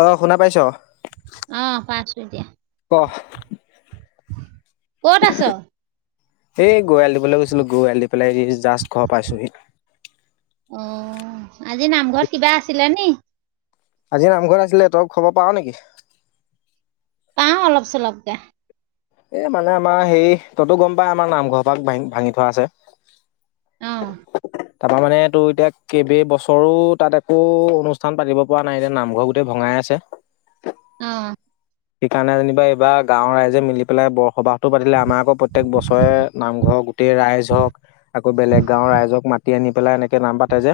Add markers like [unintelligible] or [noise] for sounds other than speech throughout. অ, শুনা পাইছ? অ, পাইছো এতিয়া, ক কত আছ? ছিল গোৱলিপ পেলাই জাষ্ট ঘৰ পাইছোঁহি অঁ আজি নামঘৰত কিবা আছিলে নি আজি নামঘত আছিলে তই খবৰ পাৱ নেকি পাওঁ অলপ চলপকে এ মানে আমাৰ সেই তইতো গম পাৱ আমাৰ নামঘৰ পৰা ভা ভাঙি থোৱা আছে অঁ তাৰ মানে তোৰ এতিয়া কেইব বছৰো তাত একো অনুষ্ঠান পাতিব পৰা নাই এতিয়া নামঘৰ গোটেই ভঙাই আছে অ সেইকাৰণে যেনিবা এইবাৰ গাঁৱৰ ৰাইজে মিলি পেলাই বৰসবাহ টো পাতিলে আমাৰ আকৌ প্ৰত্যেক বছৰে নামঘৰ গোটেই ৰাইজ হক আকৌ বেলেগ গাঁৱৰ ৰাইজক মাতি সি নি পেলাই এনেক নাম পাতে যে,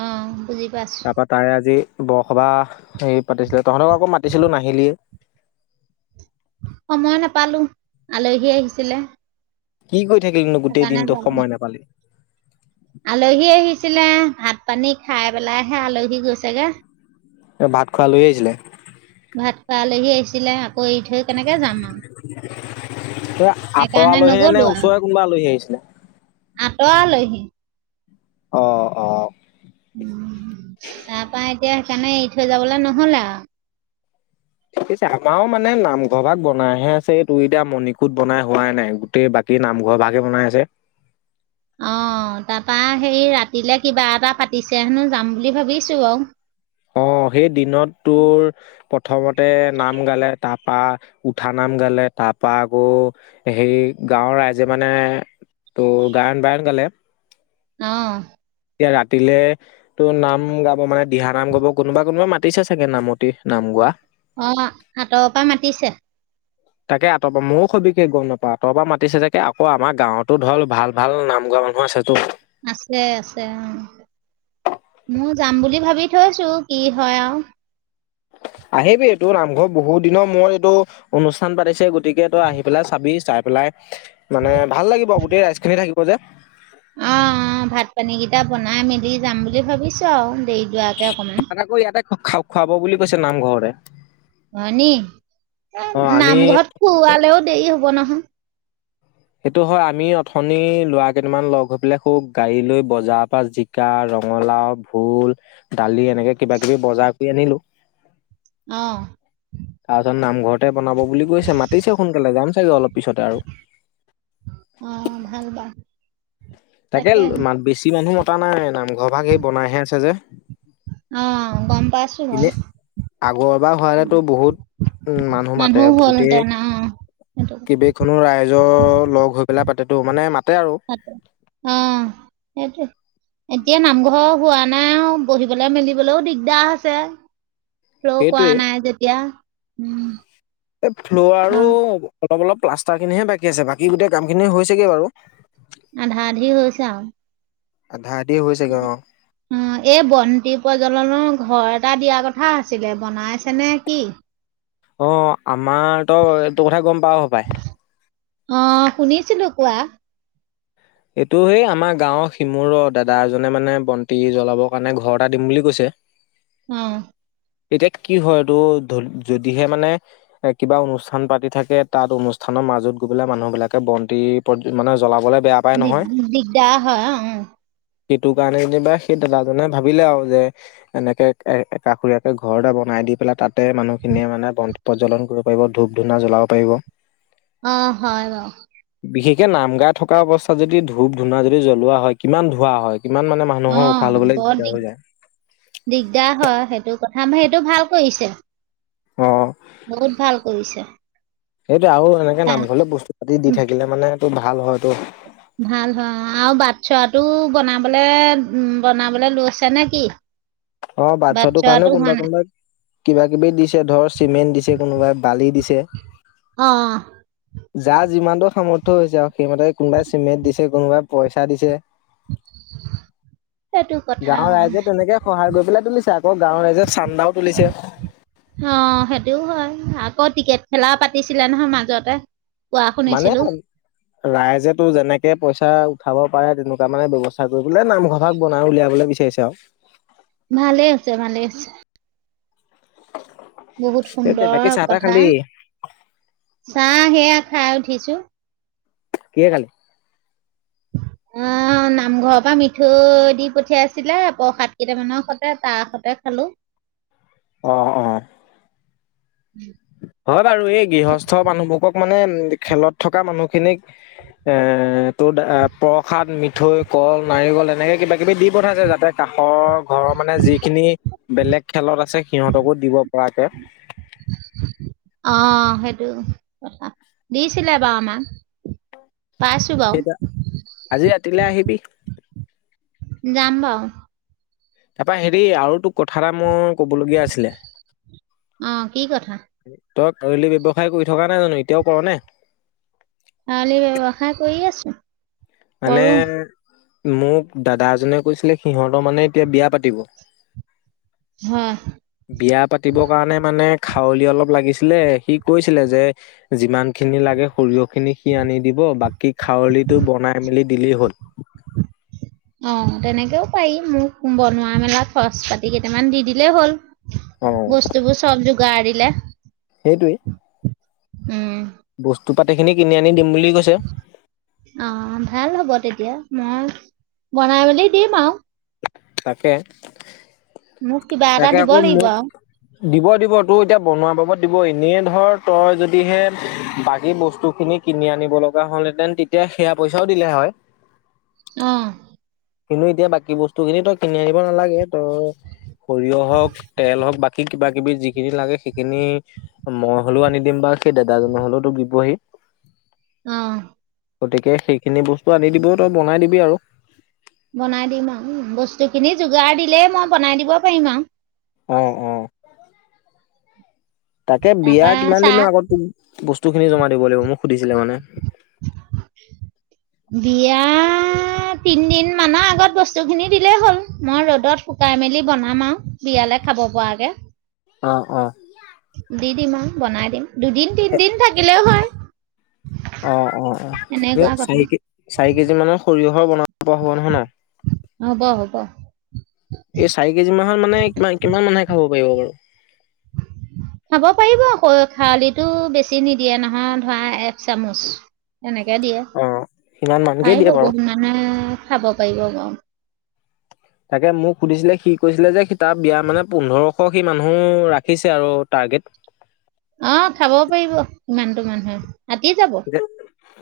অ', বুজি পাইছো। তাৰে আজি বৰসবাহ সেই পাতিছিল, তহঁতক আকৌ মাতিছিলো নাই হিলিএ সময় নাপালো, আলহী আহিছিলে। কি কৰি থাকিলিনো গোটেই সেইকাৰণে দিনটো, যাব ন। সময় নাপালি। আলহী আহিছিলে, ভাত পানী খাই পেলাইহে আলহী গৈছেগে। এ ভাত খোৱা আলহি আহিছিলে? ভাত খোৱা আলহি আহিছিলে, আক অঁ, আঁতৰৰ সেইকাৰণে আলহী নে নগ'লো ওচৰৰে কোনোবা আলহী আহিছিলে? তাৰ আলহি। অঁ-অঁ। উম, তা পা এতিয়া সেইকাৰণে এৰি থৈ যাবলে নহল আৰু। ঠিক আছে আমাৰও মানে নামঘৰ ভাগ পি পিছে আমাও মানে বনাইহে আছে, এই তোৰ এতিয়া মণিকূট বনাই হোৱাই নাই, গোটেই বাকী নামঘৰ ভাগহে বনাই আছে। অঁ, তাপা হেই ৰাতিলে কিবা এটা পাতিছে হেনো যাম বুলি ভাবিছো আৰু। অঁ, সেই দিনত তোৰ, প্ৰথমতে নাম গালে, তাপা উঠা নাম গালে, তাপা আকৌ হেই গাঁৱৰ ৰাইজে মানে তোৰ গায়ন বায়ন গালে। অঁ। এতিয়া ৰাতিলে টো নাম গাব মানে দিহা নাম গাব কোনোবা কোনোবা মাতিছে চাগে নামতি, নাম গোৱা অঁ, আতৰৰ পৰা মাতিছে? তাকে আঁতৰ পৰা, ময়ো সবিশেষ গম নাপাওঁ, আতৰৰ পৰা মাতিছে চাগে, আকৌ আমাৰ গাঁৱতো ধৰ ভাল ভাল নাম গোৱা মানুহ আছেতো। আছে আছে অঁ, মোৰ যাম বুলি ভাবি থৈছো কি হয় আউ। আহিবি এই তোৰ নামঘৰত বহুত দিনৰ মূৰত এইটো অনুষ্ঠান পাতিছে গতিকে তই আহি পেলাই চাবি চাই পেলাই, মানে ভাল লাগিব গোটেই ৰাইজ খিনি থাকিব যে। অ', অ', ভাত পানীকেইটা বনাই মেলি যাম বুলি ভাবিছোঁ আৰু দেৰি দুৱাক ত আকৌ ইয়াতে খা খুৱাব বুলি কৈছে নামঘৰতে। হয়নি, অ এ আমি নামঘৰত খোৱালেও দেৰি হব নহয়। হ [inaudible] সেইটো হয়, আমি অথনি লৰা কেইটামান লগ হৈ পেলাই খৌ গাড়ী লৈ বজাৰ পৰা জিকা, ৰঙালাও ভোল, দালি, এনেকে কিবা কিবি বজাৰ কৰি আনিলো। অঁ। তাৰপিছত নামঘৰতে বনাব বুলি কৈছে, মাতিছে সোনকালে যাম চাগে অলপ পিছতে আৰু অ ভাল বাও। তাকে, মাত বেছি মানুহ পা নাই, নামঘৰ ভাগেই বনাইহে আছে যে। অ', গম পাইছো এনে, বাৰু। আগৰ বাাৰ হোৱালেতো বহুত, উম, মানুহ মাতে গোটেই হ'লহেঁতেন অ', সেইটো কেইবখনো ৰাইজ নিজৰ লগ হৈ পেলাই পাতেটো মানো তাতে আৰু অ‍ঁ সেইটো, এতিয়া নামঘৰ হোৱা নাই আৰু, বহিবলৈ মেলিবলৈও দিগদাৰ আছে। ক্' কোৱা সেইটোৱে নাই যেতিয়া উম এ ফ্ল আৰু হয় অলপ অলপ প্লাষ্টাৰ খিনিহে বাকী আছে বাকী গোটেই কামখিনি হৈছেগে বাৰু আধা আধি হৈছে আৰু আধা আধি হৈছেগে অ অ এই বন্তি প্ৰজ্বলনৰো ঘৰ এটা দিয়া কথা আছিলে বনাইছে নে কি অ আমাৰ তো এইটো কথা গম প অ শুনিছিলো কোৱা এইটো সেই আমাৰ গাঁৱৰ সিমুৰ দাদা এজনে মানে বন্তি জ্বলাবৰ কাৰণে ঘৰ এটা দিম বুলি কৈছে অম এতিয়া কি হয় এইটো ধ যদিহে মানে এ কিবা অনুষ্ঠান পাতি থাকে তাত অনুষ্ঠানৰ মাজত গৈ পেলাই মানুহ বিলাকে বন্তি মানে জ্বলাবলৈ দ দিগদা হ উ সেইটো কাৰণে যেনিবা সেই দাদাজনে ভাবিলে আৰু যে এনেকে কষুৰীয়াকে ঘৰ এতে বনাই দি পেলাই তাতে মানুহখিনিয়ে মানে বন প্ৰজ্বলন কৰিব পাৰিব ধূপ ধূনা জ্বলাব পাৰিব অ হয় এ ন বিশেষকে নাম গাই থকা অৱস্থা াত যদি ধূপ ধুনা যদি জ্বলোৱা হয় কিমান ধোোৱা হয় কিমান মানে মানুহৰ উশাহ অ' লবলৈ বৰ দিগদাৰ দিগ হৈ যায় দিগদাৰ হয় সেইটো কথা ম সেইটো ভাল কৰিছে অ বহুত ভাল কৰিছে আৰু এনেকে আহ, নামঘৰলে বস্তু পাতি দি উম, থাকিলে মানে ভাল হয়তটো ভাল হয় আৰু বাট চৰাটো বনাবলে উ বনাবলে লৈ আছে নে কি অ বাচ্ছাটো কাৰণে বাটচৰাটো হোৱা কোনোবা নাই কোনোবাক কিবা কিবি দিছে ধৰ চিমেণ্ট দিছে কোনোবাই বালি দিছে অ' যাৰ যিমানটো সামৰ্থ হৈছে আৰু সেইমতে কোনবাই চিমেণ্ট দিছে কোনোবাই পইচা দিছে সেটু কথা গৈ পেলে তুলিচা আকৌ গাঁওৰ ৰাইজে চান্দাও তুলিছে অ', সেইটোও হয়, আকৌ ক্ৰিকেট খেলাও পাতিছিলে নহয় মাজতে কোৱা মানে শুনিছিলো, ৰাইজেতটো যেনেকে পইচা খাব পাৰে তেনেকুৱা মানে ব্যৱস্থা কৰিবলে নামঘোকা বনাই উলিয়াবলৈ বিচাৰিছে আৰু ভালে আছে ভালে আছে বহুত সেইটোৱে বাকী সুন্দৰ চাহ তাহ কথা খালি চাহ সেয়া খাই উঠিছো। কিহেৰে খালি? অ নামঘৰৰ পৰা মিঠোই দি পঠিয়াইছিলে প্ৰসাদ কেইটামান সতে তাৰ সতে খালো। অহ অহ। হয় বাৰু এই গৃহস্থ মানুহ বোৰকক মানে খেলত থকা মানুহ খিনিক এ তোৰ প্ৰসাদ মিঠোই কল নাৰিকল এনেকে কিবা কিবি দি পঠাইছে যাতে কাষৰ ঘৰৰ মানে যিখিনি বেলেগ খেলত আছে সিহঁতকো দিব পৰাকে। অ সেইটো কথা দিছিলে বাৰু আমাক। পাইছো সেই বাৰু। তা- আজি আহিবি [unintelligible] যাম ৰ। তাৰপৰা হেৰি আৰু তুক কথা এটা মোৰ কবলগীয়া আছিলে অ', কি কথা? তই আলি ব্যৱসায় কৰি থকা নাই জানো এতিয়াও কৰ নে [unintelligible] আলি ব্যৱসায় কৰি আছে। মানে মোক দাদা এজনে কৈছিলে সিহঁতৰ মানে এতিয়া বিয়া পাতিব হয়। বিয়া পাতিবৰ কাৰণে মানে খাৱলি অলপ লাগিছিলে সি কৈছিলে যে যিমান খিনি লাগে সৰিয়হখিনি সি আনি দিব বাকী খাৱলিটো বনাই মেলি দিলেই হল। অ তেনেকেও পাৰি মোক বনোৱা মেলা খচ পাতি কেইটামান দি দিলেই হ'ল। অ' বস্ত বোৰ চ [unintelligible] সেই টোৱেই। বস্তু তোৰ পাতিখিনি কিনি আনিম। অ ভাল হ'ব তেতিয়া। ময় বনাই মেলি দিম আও। তাকে। মোক কিবা এটা তাকে দিব আকৌ লাগিব মোক আৰু। দিব দিব তোৰ এতিয়া বনোৱা পাব দিব এনেই ধৰ তই যদিহে বাকী বস্তু খিনি কিনি আনিব লগা হ'লহেঁতেন তেতিয়া সেয়া পইচাও দিলে হয়। অ। কিন্তু এতিয়া বাকী বস্তু খিনি তই কিনি আনিব নালাগে তই সৰিয়হ হওক তেল হওক বাকী কিবা কিবি যিখিনি লাগে সেইখিনি মই হলেও আনি দিন বা মেই দেদা জনে হলেও দিব হি। অ। গতিকে সেইখিনি বস্তু আনি দিবি তই বনাই দিবি আৰু। বনাই দিম আৰু বস্তুখিনি যোগাৰ দিলেই মই বনাই দিব পাৰিম আৰু। অ অ। তাকে বিয়া তাৰপা কিমান চাহ দিনৰ আগত তোক বস্তু তু খিনি জমা দিব লাগিব মোক সুধিছিলে মানে। বিয়া তিনদিন মানৰ আগত বস্তু খিনি দিলেই হ'ল মই ৰ'দত শুকাই মেলি বনাম আৰু বিয়ালে খাব পৰাকে। অঁ অঁ। দি দিম আৰু বনাই দিম। দুদিন এ তিনিদিন থাকিলেও হয়। অ অ-অ এই এনেকুৱা কথা চাৰি কে চাৰি কেজি মানৰ সৰিয়হ ঘৰ বনাব পৰা হ'ব নহয় ন হ'ব হ'ব এই চাৰি কেজি মাহত মানে কিমান-কিমান মানুহে খাব [unintelligible] খাব পাৰিব আকৌ খাৰলিতো বেছি নিদিয়ে নহয় ধৰা এক চামুচ। এনেকে দিয়ে, অ', সিমান মানকে পাৰিব দিয়ে বাৰু। ব মানুহে খাব পাৰিব বাৰু। তাকে মোক সুধিছিলে সি কৈছিলে যে সি তাৰ বিয়া মানে পোন্ধৰশ সি মানুহ ৰাখিছে আৰু টাৰ্গেট। অঁ খাবও পাৰিব ইমানতো মানুহে। আঁতি যাব এতিয়া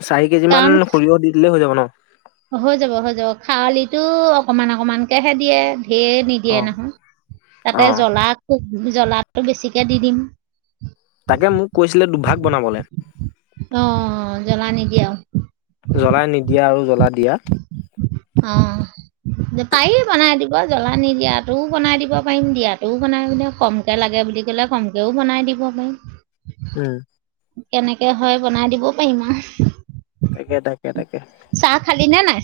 চাৰি কেজি মান কাৰণ সৰিয়হ দি দিলেই হৈ যাব ন। হৈ যাব- হৈ যাব খাৰলিটো অকমান অকমানকেহে দিয়ে। ধেৰ নিদিয়ে অ', নহয়, তাতে অ', জ্বলা খু জ্বলাটো বেছিকে দি দিম। তাকে মোক কৈছিলে দুভাগ বনাবলে। অ' জ্বলা নিদিয়ে আৰু। জ্বলাই নিদিয়া আৰু জ্বলা দি অ' পাৰি বনাই দিব, জ্বলা নিদিয়াটোও বনাই দিব পাৰিম, দিয়াটোও বনাই দিম, কমকে লাগে বুলি ক'লে কমকৈও বনাই দিব পাৰিম। উম কেনেকে হয় বনাই দিবও পাৰিম আৰু। তাকে তাকে - তাকে। চাহ খালি নে নাই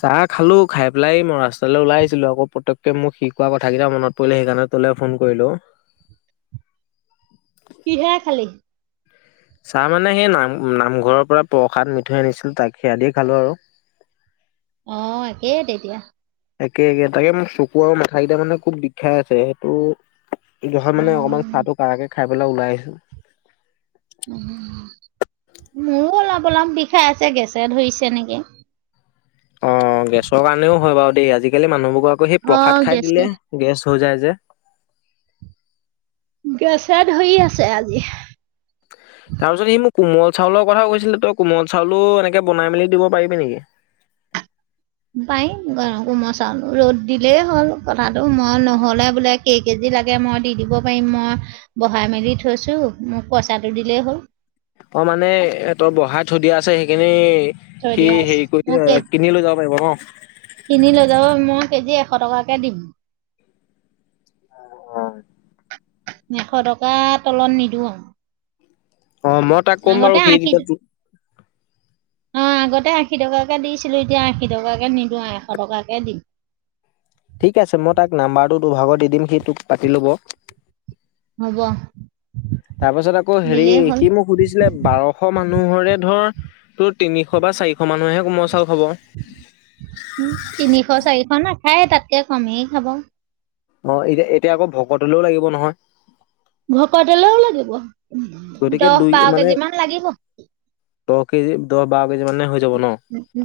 চাহ খালো। খাই পেলাই এই মই ৰাস্তালৈ ওলাই আহিছিলো আকৌ, পতককে মোৰ সি কোৱা কথাকেইটা মনত পৰিলে, সেইকাৰণে তোলে ফোন কৰিলো। কি হেৰে খালী। চাহ মানে সেই নাম নামঘৰৰ পৰা প্ৰসাদ মিঠৈ আনিছিল তাক সেইয়া দি খালো আৰু। অঁ একেই তেতিয়া। একে একে তাকে মোৰ চকু আৰু মাথা কেইটা মানে খুব বিষাই আছে, সেইটো সেইটো কাৰণে অ মানে অকমান চাহ তো কাৰাকে খাই পেলাই ওলাই আহিছোঁ। মোৰো অলপ- অলপ বিষাই আছে, গেছে ধৰিছে নেকি। অ' গেছৰ কাৰণেও হয় বাৰু দেই আজিকালি মানুহবোৰ বুলি অ প্ৰসাদ খাই গেছে দিলে গেছ হৈ যায় যে। গেছে ধৰি আছে আজি। তাৰ পিছত সি মোক কোমল চাউলৰ কথা কৈছিলে, তই কোমল চাউলো এনেকে বনাই মেলি দিব পাৰিবি নেকি। পাৰিম কোমল চাউলো ৰ'দ দিলেই হ'ল কথাটো মই নহ'লে বোলে কেই কেজি লাগে মই দি দিব পাৰিম মই বহাই মেলি থৈছোঁ মোক পইচাটো দিলেই হ'ল অ মানে এ তই বহাই থ দিয়া আছে সেইখিনি সি দিয়া আছ হেৰি কৰি মই কে কিনি লৈ যাব পাৰিব ন? কিনি লৈ যাব মই কেজি শ টকাকে দিম অ এশ টকা তলত নিদিওঁ আৰু অ মই তাক ক'ম বাৰু আগতে আশী সেইদিনা অ আগতে আশী টকাকে দিছিলো এতিয়া আশী টকাকে নিদিওঁ এশ টকাকে দিম ঠিক আছে মই তাক নাম্বাৰটো দুভাগত দি দিম সি তোক পাতি ল'ব হ'ব তাৰপাছত আকৌ হেৰি দিলেই হ'ল সি মোক সুধিছিলে বাৰশ মানুহৰে ধৰ তোৰ তিনিশ বা চিশ মানুহে মই চা উ তিনিশ চাৰিশ ন খাই তাতকে কমেই খাব অ এতিয়া এতিয়া আকৌ ভকতলৈও লাগিব নহয় ভক দলেও লাগিব গতিকে দহ দুই বাৰ কেজি মান লাগিব বহ দহ ব কে মানে যাব ন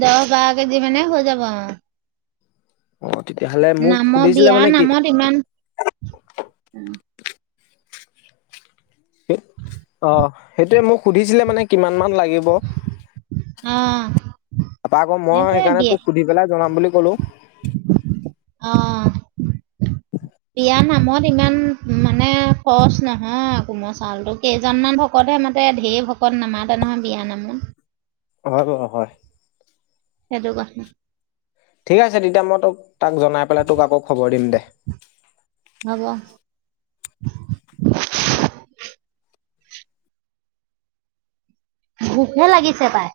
দহ বাৰ কেজি মানে হৈ যাব অ অ তেতিয়াহ'লে মোক নামৰ সুধিছিলে মানে বিয়াৰ কি নামত ইমান স অ সেইটোৱে মোক সুধিছিলে মানে কিমান মান লাগিব অ তাৰাপা আকৌ মই সেইটোয়ে সেইকাৰণে বিয়া তোক সুধি পেলাই জনাম বুলি ক'লো অ বিয়া নামত ইমান মানে খৰচ নহয় কোমল চাউলতটো কেইজনমান ভকতহে মাতে ধঢেৰ ভকত নামাতে নহয় বিয়া নামত অ অ হয় সেইটো বা ঠিক আছে তেতিয়া মই তোক তাক জনাই পেলাই তোক আকৌ খবৰ দিম দে হ'ব [inaudible] ভোকহে লাগিছে তাই